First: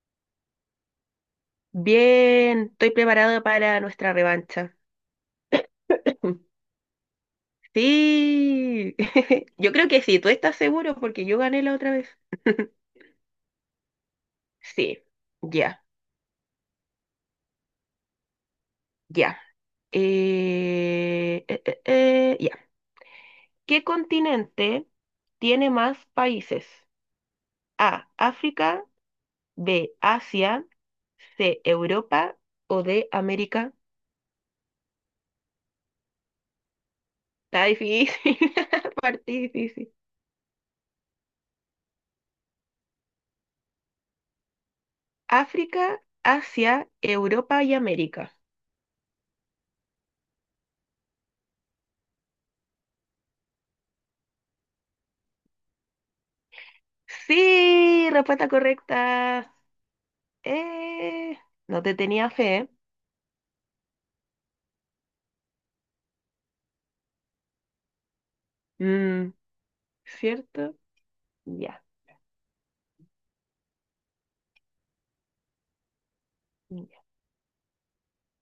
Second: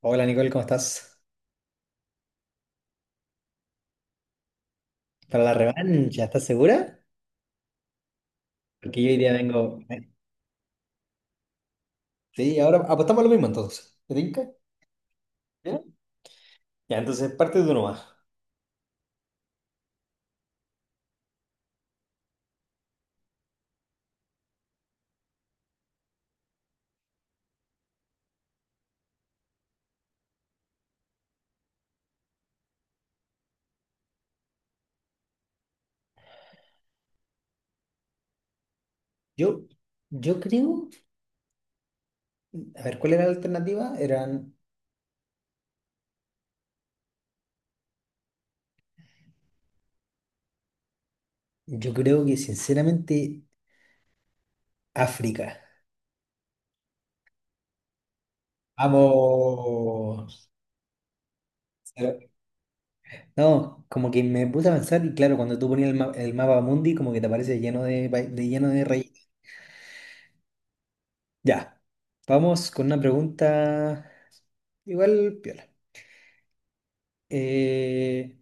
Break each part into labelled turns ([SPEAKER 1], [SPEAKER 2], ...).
[SPEAKER 1] Hola Nicole, ¿cómo estás?
[SPEAKER 2] Bien, estoy preparado para nuestra revancha.
[SPEAKER 1] Para la revancha, ¿estás segura?
[SPEAKER 2] Sí,
[SPEAKER 1] Porque yo hoy día
[SPEAKER 2] yo
[SPEAKER 1] vengo.
[SPEAKER 2] creo que
[SPEAKER 1] ¿Eh?
[SPEAKER 2] sí, tú estás seguro porque yo gané la otra vez.
[SPEAKER 1] Sí, ahora apostamos lo mismo entonces. ¿Te tinca?
[SPEAKER 2] Sí,
[SPEAKER 1] ¿Ya?
[SPEAKER 2] ya,
[SPEAKER 1] Ya, entonces parte de uno más.
[SPEAKER 2] ya. Ya. ¿Qué continente tiene más países? A, África, B, Asia, C, Europa o D, América. Está difícil, parte
[SPEAKER 1] Yo,
[SPEAKER 2] difícil.
[SPEAKER 1] yo creo. A ver, ¿cuál era la alternativa? Eran.
[SPEAKER 2] África, Asia, Europa y América.
[SPEAKER 1] Yo creo que sinceramente África.
[SPEAKER 2] Sí, respuesta correcta.
[SPEAKER 1] Vamos.
[SPEAKER 2] Eh, no te
[SPEAKER 1] Pero-
[SPEAKER 2] tenía fe, ¿eh?
[SPEAKER 1] No, como que me puse a pensar y claro, cuando tú ponías el mapa mundi, como que te aparece lleno de lleno de rayitas.
[SPEAKER 2] Mm, ¿cierto?
[SPEAKER 1] Ya.
[SPEAKER 2] Ya.
[SPEAKER 1] Vamos con una pregunta igual piola.
[SPEAKER 2] Ya.
[SPEAKER 1] Eh,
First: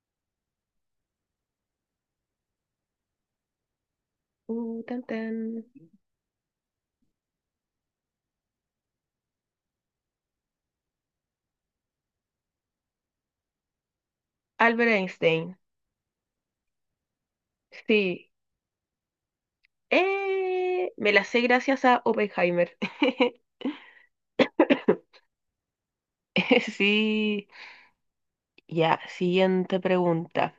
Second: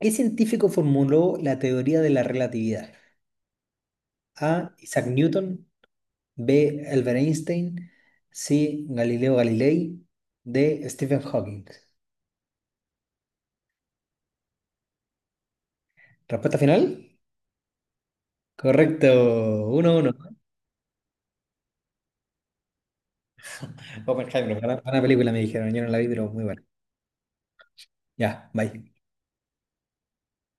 [SPEAKER 1] ¿Qué científico formuló la teoría de la relatividad? A.
[SPEAKER 2] Tan,
[SPEAKER 1] Isaac
[SPEAKER 2] tan.
[SPEAKER 1] Newton. B. Albert Einstein. C. Galileo Galilei. D. Stephen Hawking.
[SPEAKER 2] Albert Einstein.
[SPEAKER 1] ¿Respuesta final?
[SPEAKER 2] Sí.
[SPEAKER 1] Correcto. 1-1.
[SPEAKER 2] Me la sé gracias a Oppenheimer.
[SPEAKER 1] Oppenheimer, buena, buena película me dijeron. Yo no la vi, pero muy buena.
[SPEAKER 2] Sí.
[SPEAKER 1] Ya, bye.
[SPEAKER 2] Ya, siguiente pregunta.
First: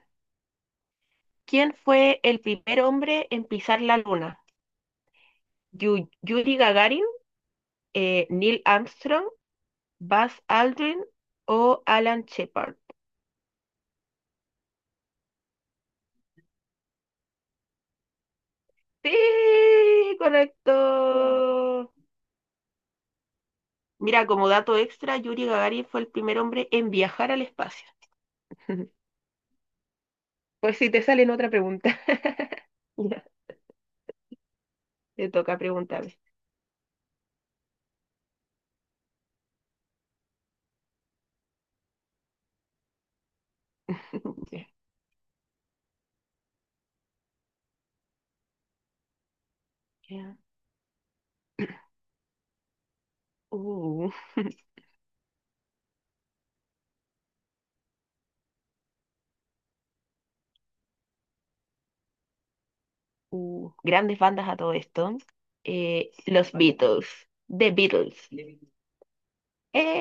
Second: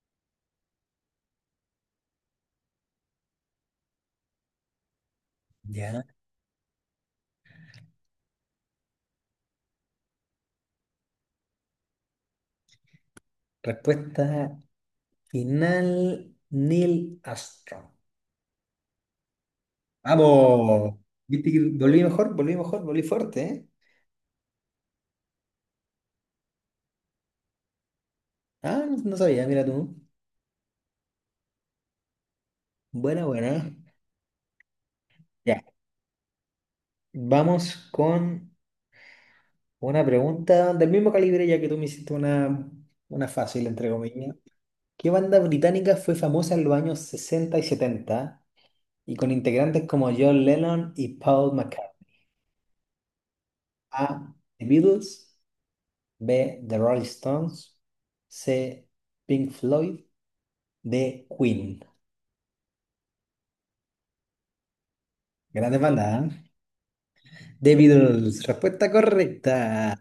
[SPEAKER 2] ¿Quién fue el primer hombre en pisar la luna?
[SPEAKER 1] Ya.
[SPEAKER 2] ¿Yuri Gagarin, Neil Armstrong, Buzz Aldrin o Alan Shepard?
[SPEAKER 1] Respuesta final, Neil Armstrong.
[SPEAKER 2] Sí,
[SPEAKER 1] ¡Vamos! ¿Viste que
[SPEAKER 2] correcto.
[SPEAKER 1] volví mejor? Volví mejor, volví fuerte, ¿eh?
[SPEAKER 2] Mira, como dato extra, Yuri Gagarin fue el primer hombre en viajar al espacio.
[SPEAKER 1] Ah, no sabía, mira tú.
[SPEAKER 2] Pues si te salen otra pregunta. Ya,
[SPEAKER 1] Buena, buena.
[SPEAKER 2] te toca
[SPEAKER 1] Ya,
[SPEAKER 2] preguntarme.
[SPEAKER 1] vamos con una pregunta del mismo calibre, ya que tú me hiciste una fácil, entre comillas.
[SPEAKER 2] Ya,
[SPEAKER 1] ¿Qué banda británica fue famosa en los años 60 y 70 y con integrantes como
[SPEAKER 2] ya.
[SPEAKER 1] John Lennon y Paul McCartney?
[SPEAKER 2] Uh,
[SPEAKER 1] A. The Beatles. B. The Rolling Stones. C. Pink Floyd. D. Queen.
[SPEAKER 2] grandes bandas a todo esto.
[SPEAKER 1] Grandes bandas, ¿eh?
[SPEAKER 2] Los Beatles.
[SPEAKER 1] The
[SPEAKER 2] The Beatles.
[SPEAKER 1] Beatles. Respuesta correcta.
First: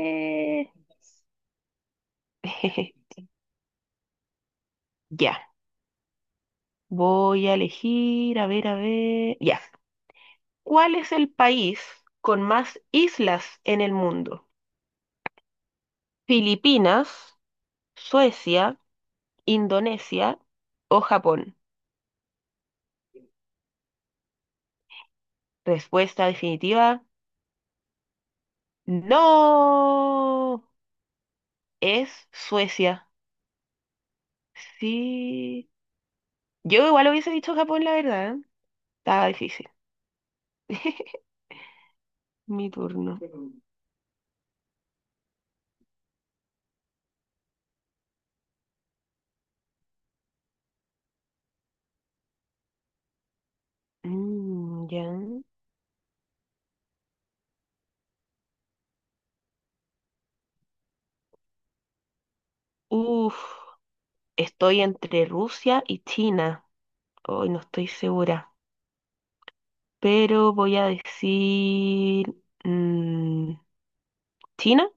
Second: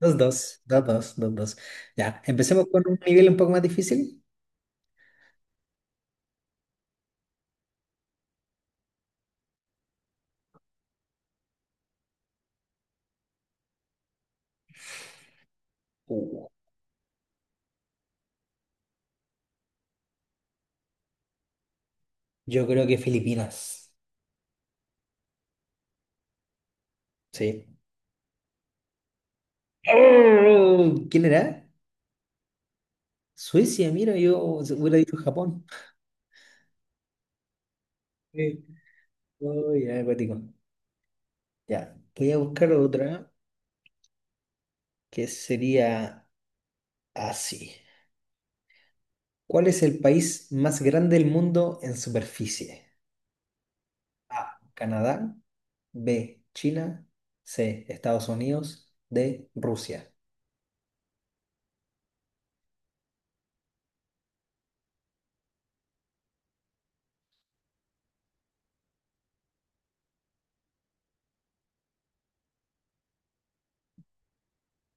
[SPEAKER 1] Dos, dos, dos, dos, dos, dos. Ya, empecemos con un nivel un poco más difícil.
[SPEAKER 2] Ya. Voy a elegir, a ver, a ver. Ya. ¿Cuál es el país con más islas en el mundo?
[SPEAKER 1] Uh,
[SPEAKER 2] ¿Filipinas, Suecia, Indonesia o Japón?
[SPEAKER 1] Yo creo que Filipinas.
[SPEAKER 2] Respuesta definitiva,
[SPEAKER 1] Sí.
[SPEAKER 2] no,
[SPEAKER 1] ¡Oh! ¿Quién era?
[SPEAKER 2] es Suecia.
[SPEAKER 1] Suecia, mira, yo hubiera dicho Japón.
[SPEAKER 2] Sí, yo igual hubiese dicho Japón, la verdad. ¿Eh?
[SPEAKER 1] Eh,
[SPEAKER 2] Estaba difícil.
[SPEAKER 1] oh, ya, acuático. Ya, voy a
[SPEAKER 2] Mi
[SPEAKER 1] buscar
[SPEAKER 2] turno.
[SPEAKER 1] otra que sería así. ¿Cuál es el país más grande del mundo en superficie? A.
[SPEAKER 2] Mm, ya.
[SPEAKER 1] Canadá. B. China. C. Estados Unidos. D. Rusia.
[SPEAKER 2] Uf, estoy entre Rusia y China. Hoy no estoy segura, pero voy a decir mm, China,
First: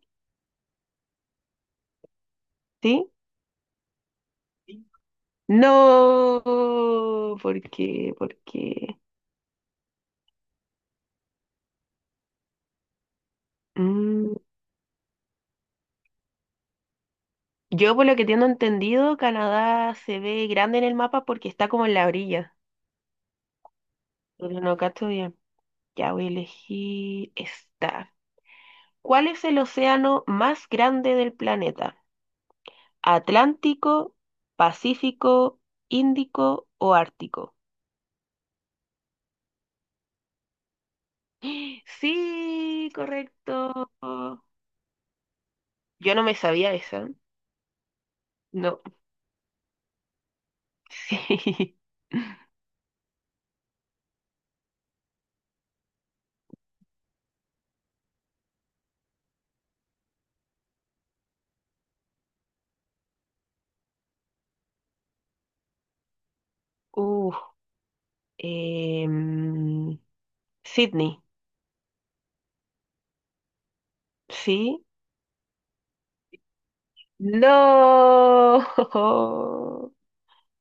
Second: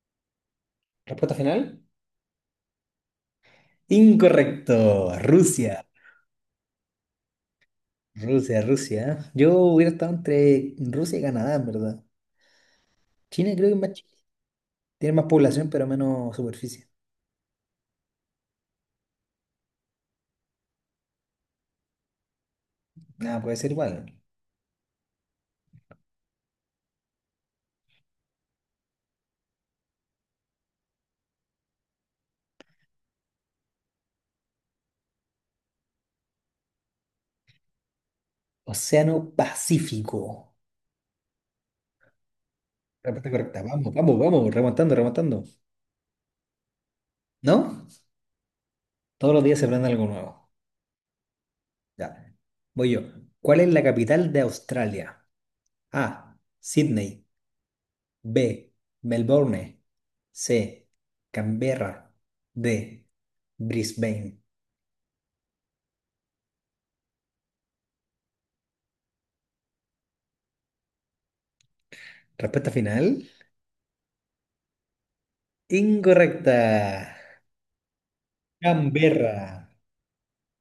[SPEAKER 1] ¿Respuesta final?
[SPEAKER 2] ¿sí?
[SPEAKER 1] Incorrecto. Rusia.
[SPEAKER 2] No, porque,
[SPEAKER 1] Rusia,
[SPEAKER 2] porque
[SPEAKER 1] Rusia. Yo hubiera estado entre Rusia y Canadá, en verdad. China creo que es más chiquita.
[SPEAKER 2] mm,
[SPEAKER 1] Tiene más población, pero menos superficie.
[SPEAKER 2] yo por lo que tengo entendido, Canadá se ve grande en el mapa porque está como en la orilla,
[SPEAKER 1] Nada, puede ser igual.
[SPEAKER 2] pero no cacho bien. Ya voy a elegir esta. ¿Cuál es el océano más grande del planeta? ¿Atlántico, Pacífico, Índico o Ártico?
[SPEAKER 1] Océano Pacífico.
[SPEAKER 2] Sí,
[SPEAKER 1] Respuesta correcta.
[SPEAKER 2] correcto.
[SPEAKER 1] Vamos, vamos, vamos. Remontando, remontando.
[SPEAKER 2] Yo no me sabía esa.
[SPEAKER 1] ¿No?
[SPEAKER 2] No,
[SPEAKER 1] Todos los días se aprende algo nuevo.
[SPEAKER 2] sí.
[SPEAKER 1] Ya. Voy yo. ¿Cuál es la capital de Australia? A. Sydney. B. Melbourne. C. Canberra. D. Brisbane.
[SPEAKER 2] Uh, em, Sydney,
[SPEAKER 1] Respuesta final.
[SPEAKER 2] ¿sí?
[SPEAKER 1] Incorrecta.
[SPEAKER 2] No.
[SPEAKER 1] Canberra.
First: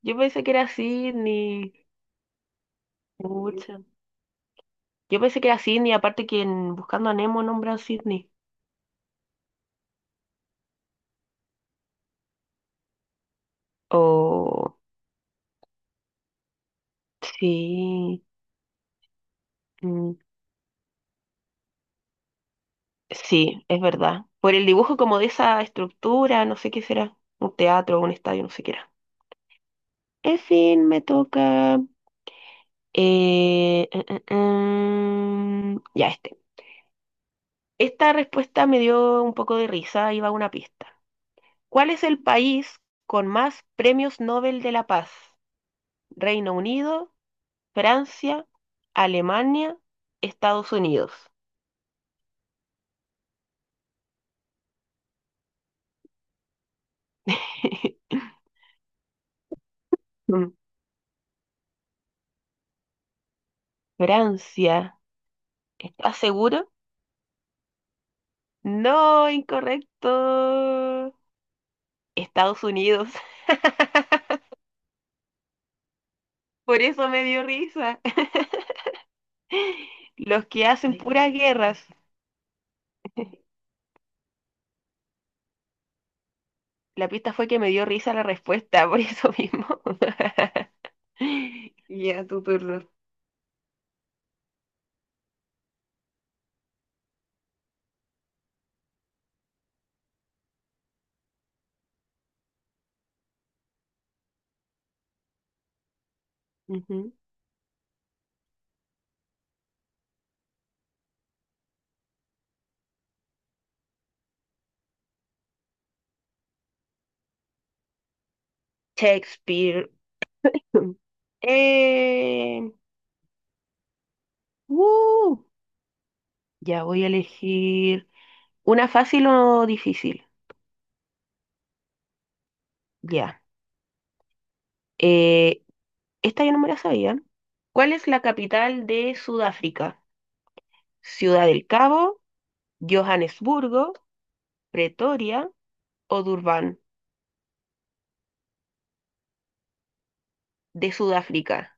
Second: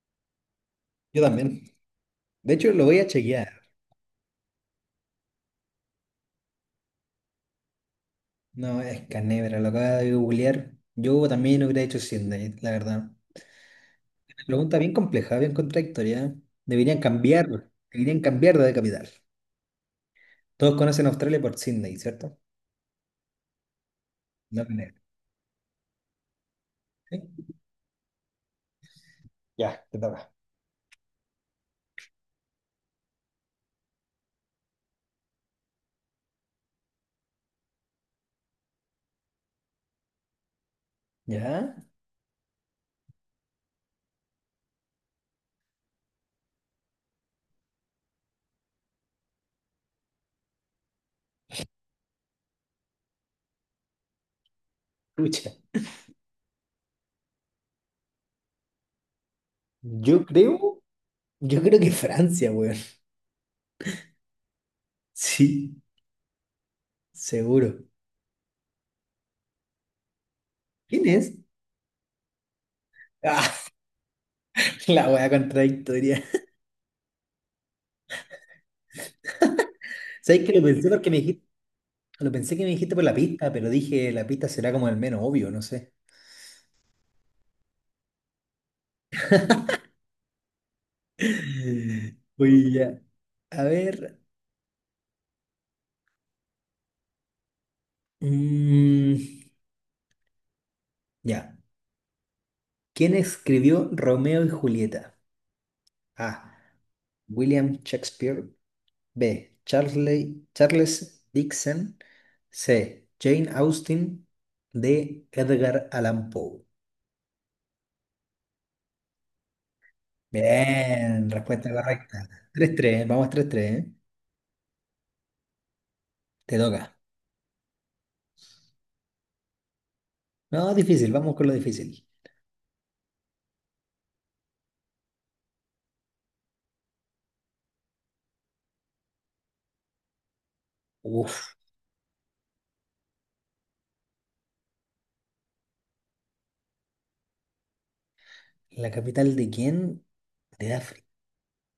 [SPEAKER 2] Yo pensé que era
[SPEAKER 1] Yo también.
[SPEAKER 2] Sydney.
[SPEAKER 1] De hecho, lo voy a chequear.
[SPEAKER 2] Pucha. Yo pensé que era Sydney, aparte que en Buscando a Nemo nombran Sydney.
[SPEAKER 1] No, es Canebra, lo acaba de googlear. Yo también lo hubiera hecho Sydney, la verdad.
[SPEAKER 2] Oh,
[SPEAKER 1] Pregunta bien compleja, bien contradictoria. Deberían
[SPEAKER 2] sí.
[SPEAKER 1] cambiar de capital.
[SPEAKER 2] Mm,
[SPEAKER 1] Todos conocen a Australia por Sydney, ¿cierto?
[SPEAKER 2] sí, es verdad. Por
[SPEAKER 1] No
[SPEAKER 2] el dibujo
[SPEAKER 1] Canebra.
[SPEAKER 2] como de esa estructura, no sé qué será.
[SPEAKER 1] ¿Sí?
[SPEAKER 2] Un teatro, un estadio, no sé qué era.
[SPEAKER 1] Ya, te toca.
[SPEAKER 2] En fin, me toca. Ya este. Esta respuesta me dio un poco de risa, ahí va una pista.
[SPEAKER 1] ¿Ya?
[SPEAKER 2] ¿Cuál es el país con más premios Nobel de la Paz? ¿Reino Unido, Francia, Alemania, Estados Unidos?
[SPEAKER 1] Escucha. Yo
[SPEAKER 2] Mm,
[SPEAKER 1] creo, yo creo que Francia, weón.
[SPEAKER 2] Francia.
[SPEAKER 1] Sí,
[SPEAKER 2] ¿Estás seguro?
[SPEAKER 1] seguro.
[SPEAKER 2] No,
[SPEAKER 1] ¿Quién
[SPEAKER 2] incorrecto.
[SPEAKER 1] es?
[SPEAKER 2] Estados Unidos.
[SPEAKER 1] Ah, la wea contradictoria.
[SPEAKER 2] Por eso me dio risa.
[SPEAKER 1] ¿Sabes
[SPEAKER 2] Los
[SPEAKER 1] que lo
[SPEAKER 2] que
[SPEAKER 1] pensé
[SPEAKER 2] hacen
[SPEAKER 1] porque me
[SPEAKER 2] puras
[SPEAKER 1] dijiste,
[SPEAKER 2] guerras.
[SPEAKER 1] lo pensé que me dijiste por la pista, pero dije la pista será como el menos obvio, no sé.
[SPEAKER 2] La pista fue que me dio risa la respuesta, por eso mismo. Ya, tu
[SPEAKER 1] Oye,
[SPEAKER 2] turno.
[SPEAKER 1] ya. A ver, mm, ya. ¿Quién escribió Romeo y Julieta? A.
[SPEAKER 2] Ujú.
[SPEAKER 1] William Shakespeare. B. Charles Dixon. C. Jane Austen. D. Edgar Allan Poe.
[SPEAKER 2] Shakespeare.
[SPEAKER 1] Bien, respuesta correcta.
[SPEAKER 2] Eh,
[SPEAKER 1] 3-3, vamos 3-3. ¿Eh?
[SPEAKER 2] uh,
[SPEAKER 1] Te
[SPEAKER 2] ya
[SPEAKER 1] toca.
[SPEAKER 2] voy a elegir una fácil o difícil.
[SPEAKER 1] No, difícil, vamos con lo difícil.
[SPEAKER 2] Ya. Eh, Esta yo no me la sabía. ¿Cuál es la capital de Sudáfrica? ¿Ciudad
[SPEAKER 1] Uf,
[SPEAKER 2] del Cabo, Johannesburgo, Pretoria o Durban
[SPEAKER 1] ¿la capital de quién? De
[SPEAKER 2] de
[SPEAKER 1] África.
[SPEAKER 2] Sudáfrica?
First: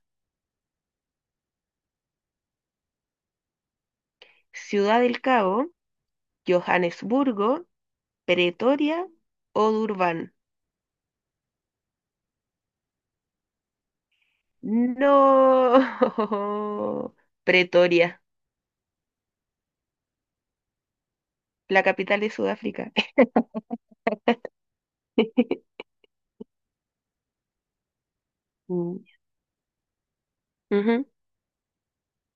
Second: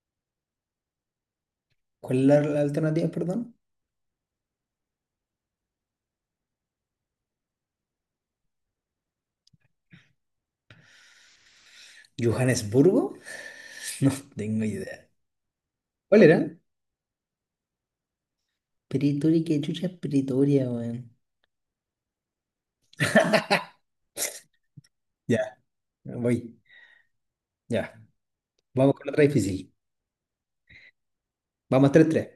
[SPEAKER 1] ¿Cuál es la alternativa, perdón?
[SPEAKER 2] Ciudad del Cabo, Johannesburgo, Pretoria o Durban.
[SPEAKER 1] ¿Johannesburgo? No tengo idea. ¿Cuál era?
[SPEAKER 2] No. Pretoria,
[SPEAKER 1] Pretoria, ¿qué chucha es Pretoria, weón?
[SPEAKER 2] la capital de Sudáfrica.
[SPEAKER 1] Ya, voy. Ya. Vamos
[SPEAKER 2] Mm,
[SPEAKER 1] con otra difícil.
[SPEAKER 2] ujú.
[SPEAKER 1] Vamos tres tres.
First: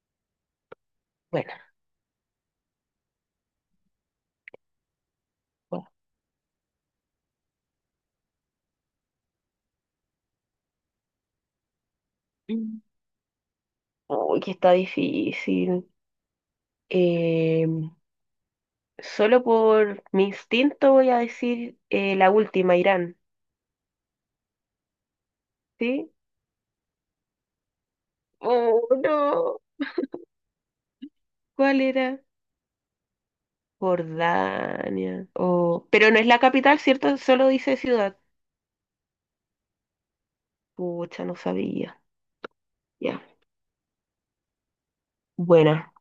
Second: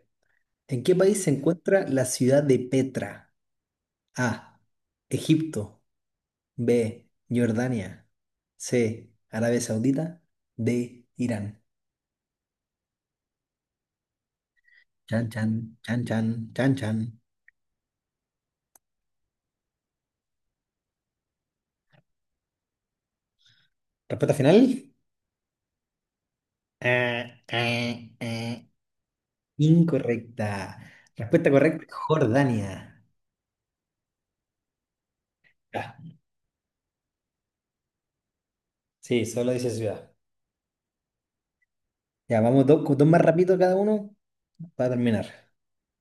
[SPEAKER 1] ¿En qué país se
[SPEAKER 2] Bueno,
[SPEAKER 1] encuentra la ciudad de Petra? A. Egipto.
[SPEAKER 2] bueno.
[SPEAKER 1] B. Jordania. C. Arabia Saudita. D. Irán.
[SPEAKER 2] Mm. Uy, que está
[SPEAKER 1] Chan, chan,
[SPEAKER 2] difícil.
[SPEAKER 1] chan, chan, chan, chan.
[SPEAKER 2] Eh, solo por mi instinto voy a decir la última, Irán.
[SPEAKER 1] ¿Respuesta final?
[SPEAKER 2] ¿Sí?
[SPEAKER 1] Ah, ah, ah.
[SPEAKER 2] Oh, no.
[SPEAKER 1] Incorrecta. Respuesta
[SPEAKER 2] ¿Cuál
[SPEAKER 1] correcta,
[SPEAKER 2] era?
[SPEAKER 1] Jordania.
[SPEAKER 2] Jordania. Oh,
[SPEAKER 1] Ya,
[SPEAKER 2] pero no es la capital, ¿cierto? Solo dice ciudad.
[SPEAKER 1] sí, solo dice ciudad.
[SPEAKER 2] Pucha, no sabía.
[SPEAKER 1] Ya, vamos dos, dos más
[SPEAKER 2] Ya.
[SPEAKER 1] rápido cada uno para terminar.
[SPEAKER 2] Buena.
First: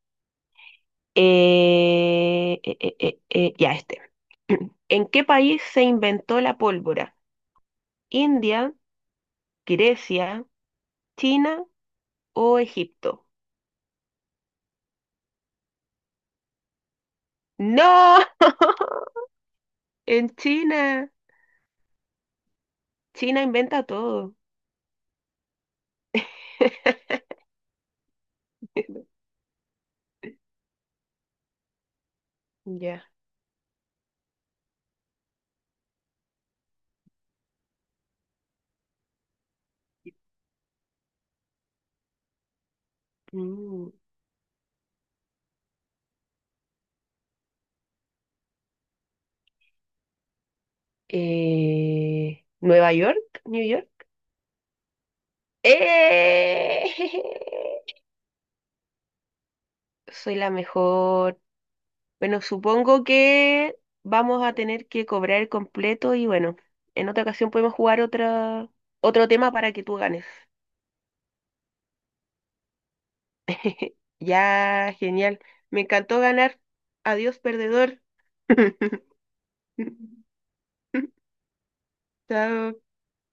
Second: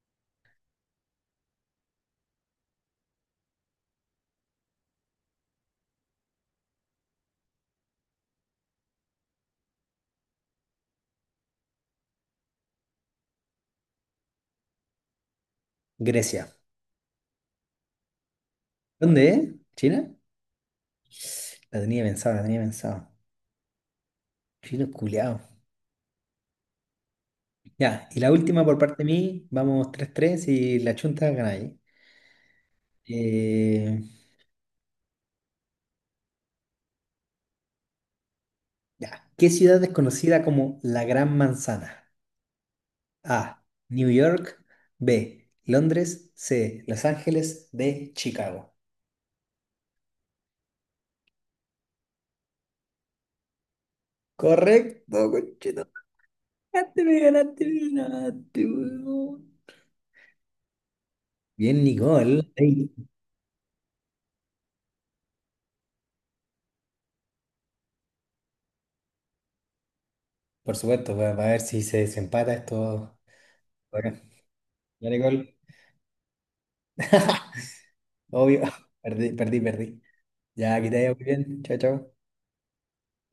[SPEAKER 2] Ya este. ¿En qué país se inventó la pólvora? ¿India, Grecia, China o Egipto?
[SPEAKER 1] Grecia.
[SPEAKER 2] ¡No!
[SPEAKER 1] ¿Dónde es? ¿China?
[SPEAKER 2] En China.
[SPEAKER 1] La tenía pensada, la tenía pensada.
[SPEAKER 2] China inventa todo.
[SPEAKER 1] Chino culiao. Ya, y la última por parte de mí, vamos tres tres y la chunta gana ahí.
[SPEAKER 2] Ya.
[SPEAKER 1] Eh, ya. ¿Qué ciudad es conocida como la Gran Manzana? A.
[SPEAKER 2] Mm.
[SPEAKER 1] New York. B. Londres. C. Los Ángeles. D. Chicago.
[SPEAKER 2] ¿Nueva York? ¿New York?
[SPEAKER 1] Correcto, conchito. Ganaste, me ganaste, me
[SPEAKER 2] ¡Eh!
[SPEAKER 1] ganaste, weón.
[SPEAKER 2] Soy la mejor.
[SPEAKER 1] Bien,
[SPEAKER 2] Bueno,
[SPEAKER 1] Nicole. Ey,
[SPEAKER 2] supongo que vamos a tener que cobrar el completo y bueno, en otra ocasión podemos jugar otra, otro tema para que tú ganes.
[SPEAKER 1] por supuesto, va a ver si se desempata esto. Bueno,
[SPEAKER 2] Ya,
[SPEAKER 1] ya,
[SPEAKER 2] genial.
[SPEAKER 1] Nicole.
[SPEAKER 2] Me encantó ganar. Adiós, perdedor.
[SPEAKER 1] Obvio. Perdí, perdí, perdí. Ya, que te vaya muy bien. Chao, chao.
[SPEAKER 2] Chao.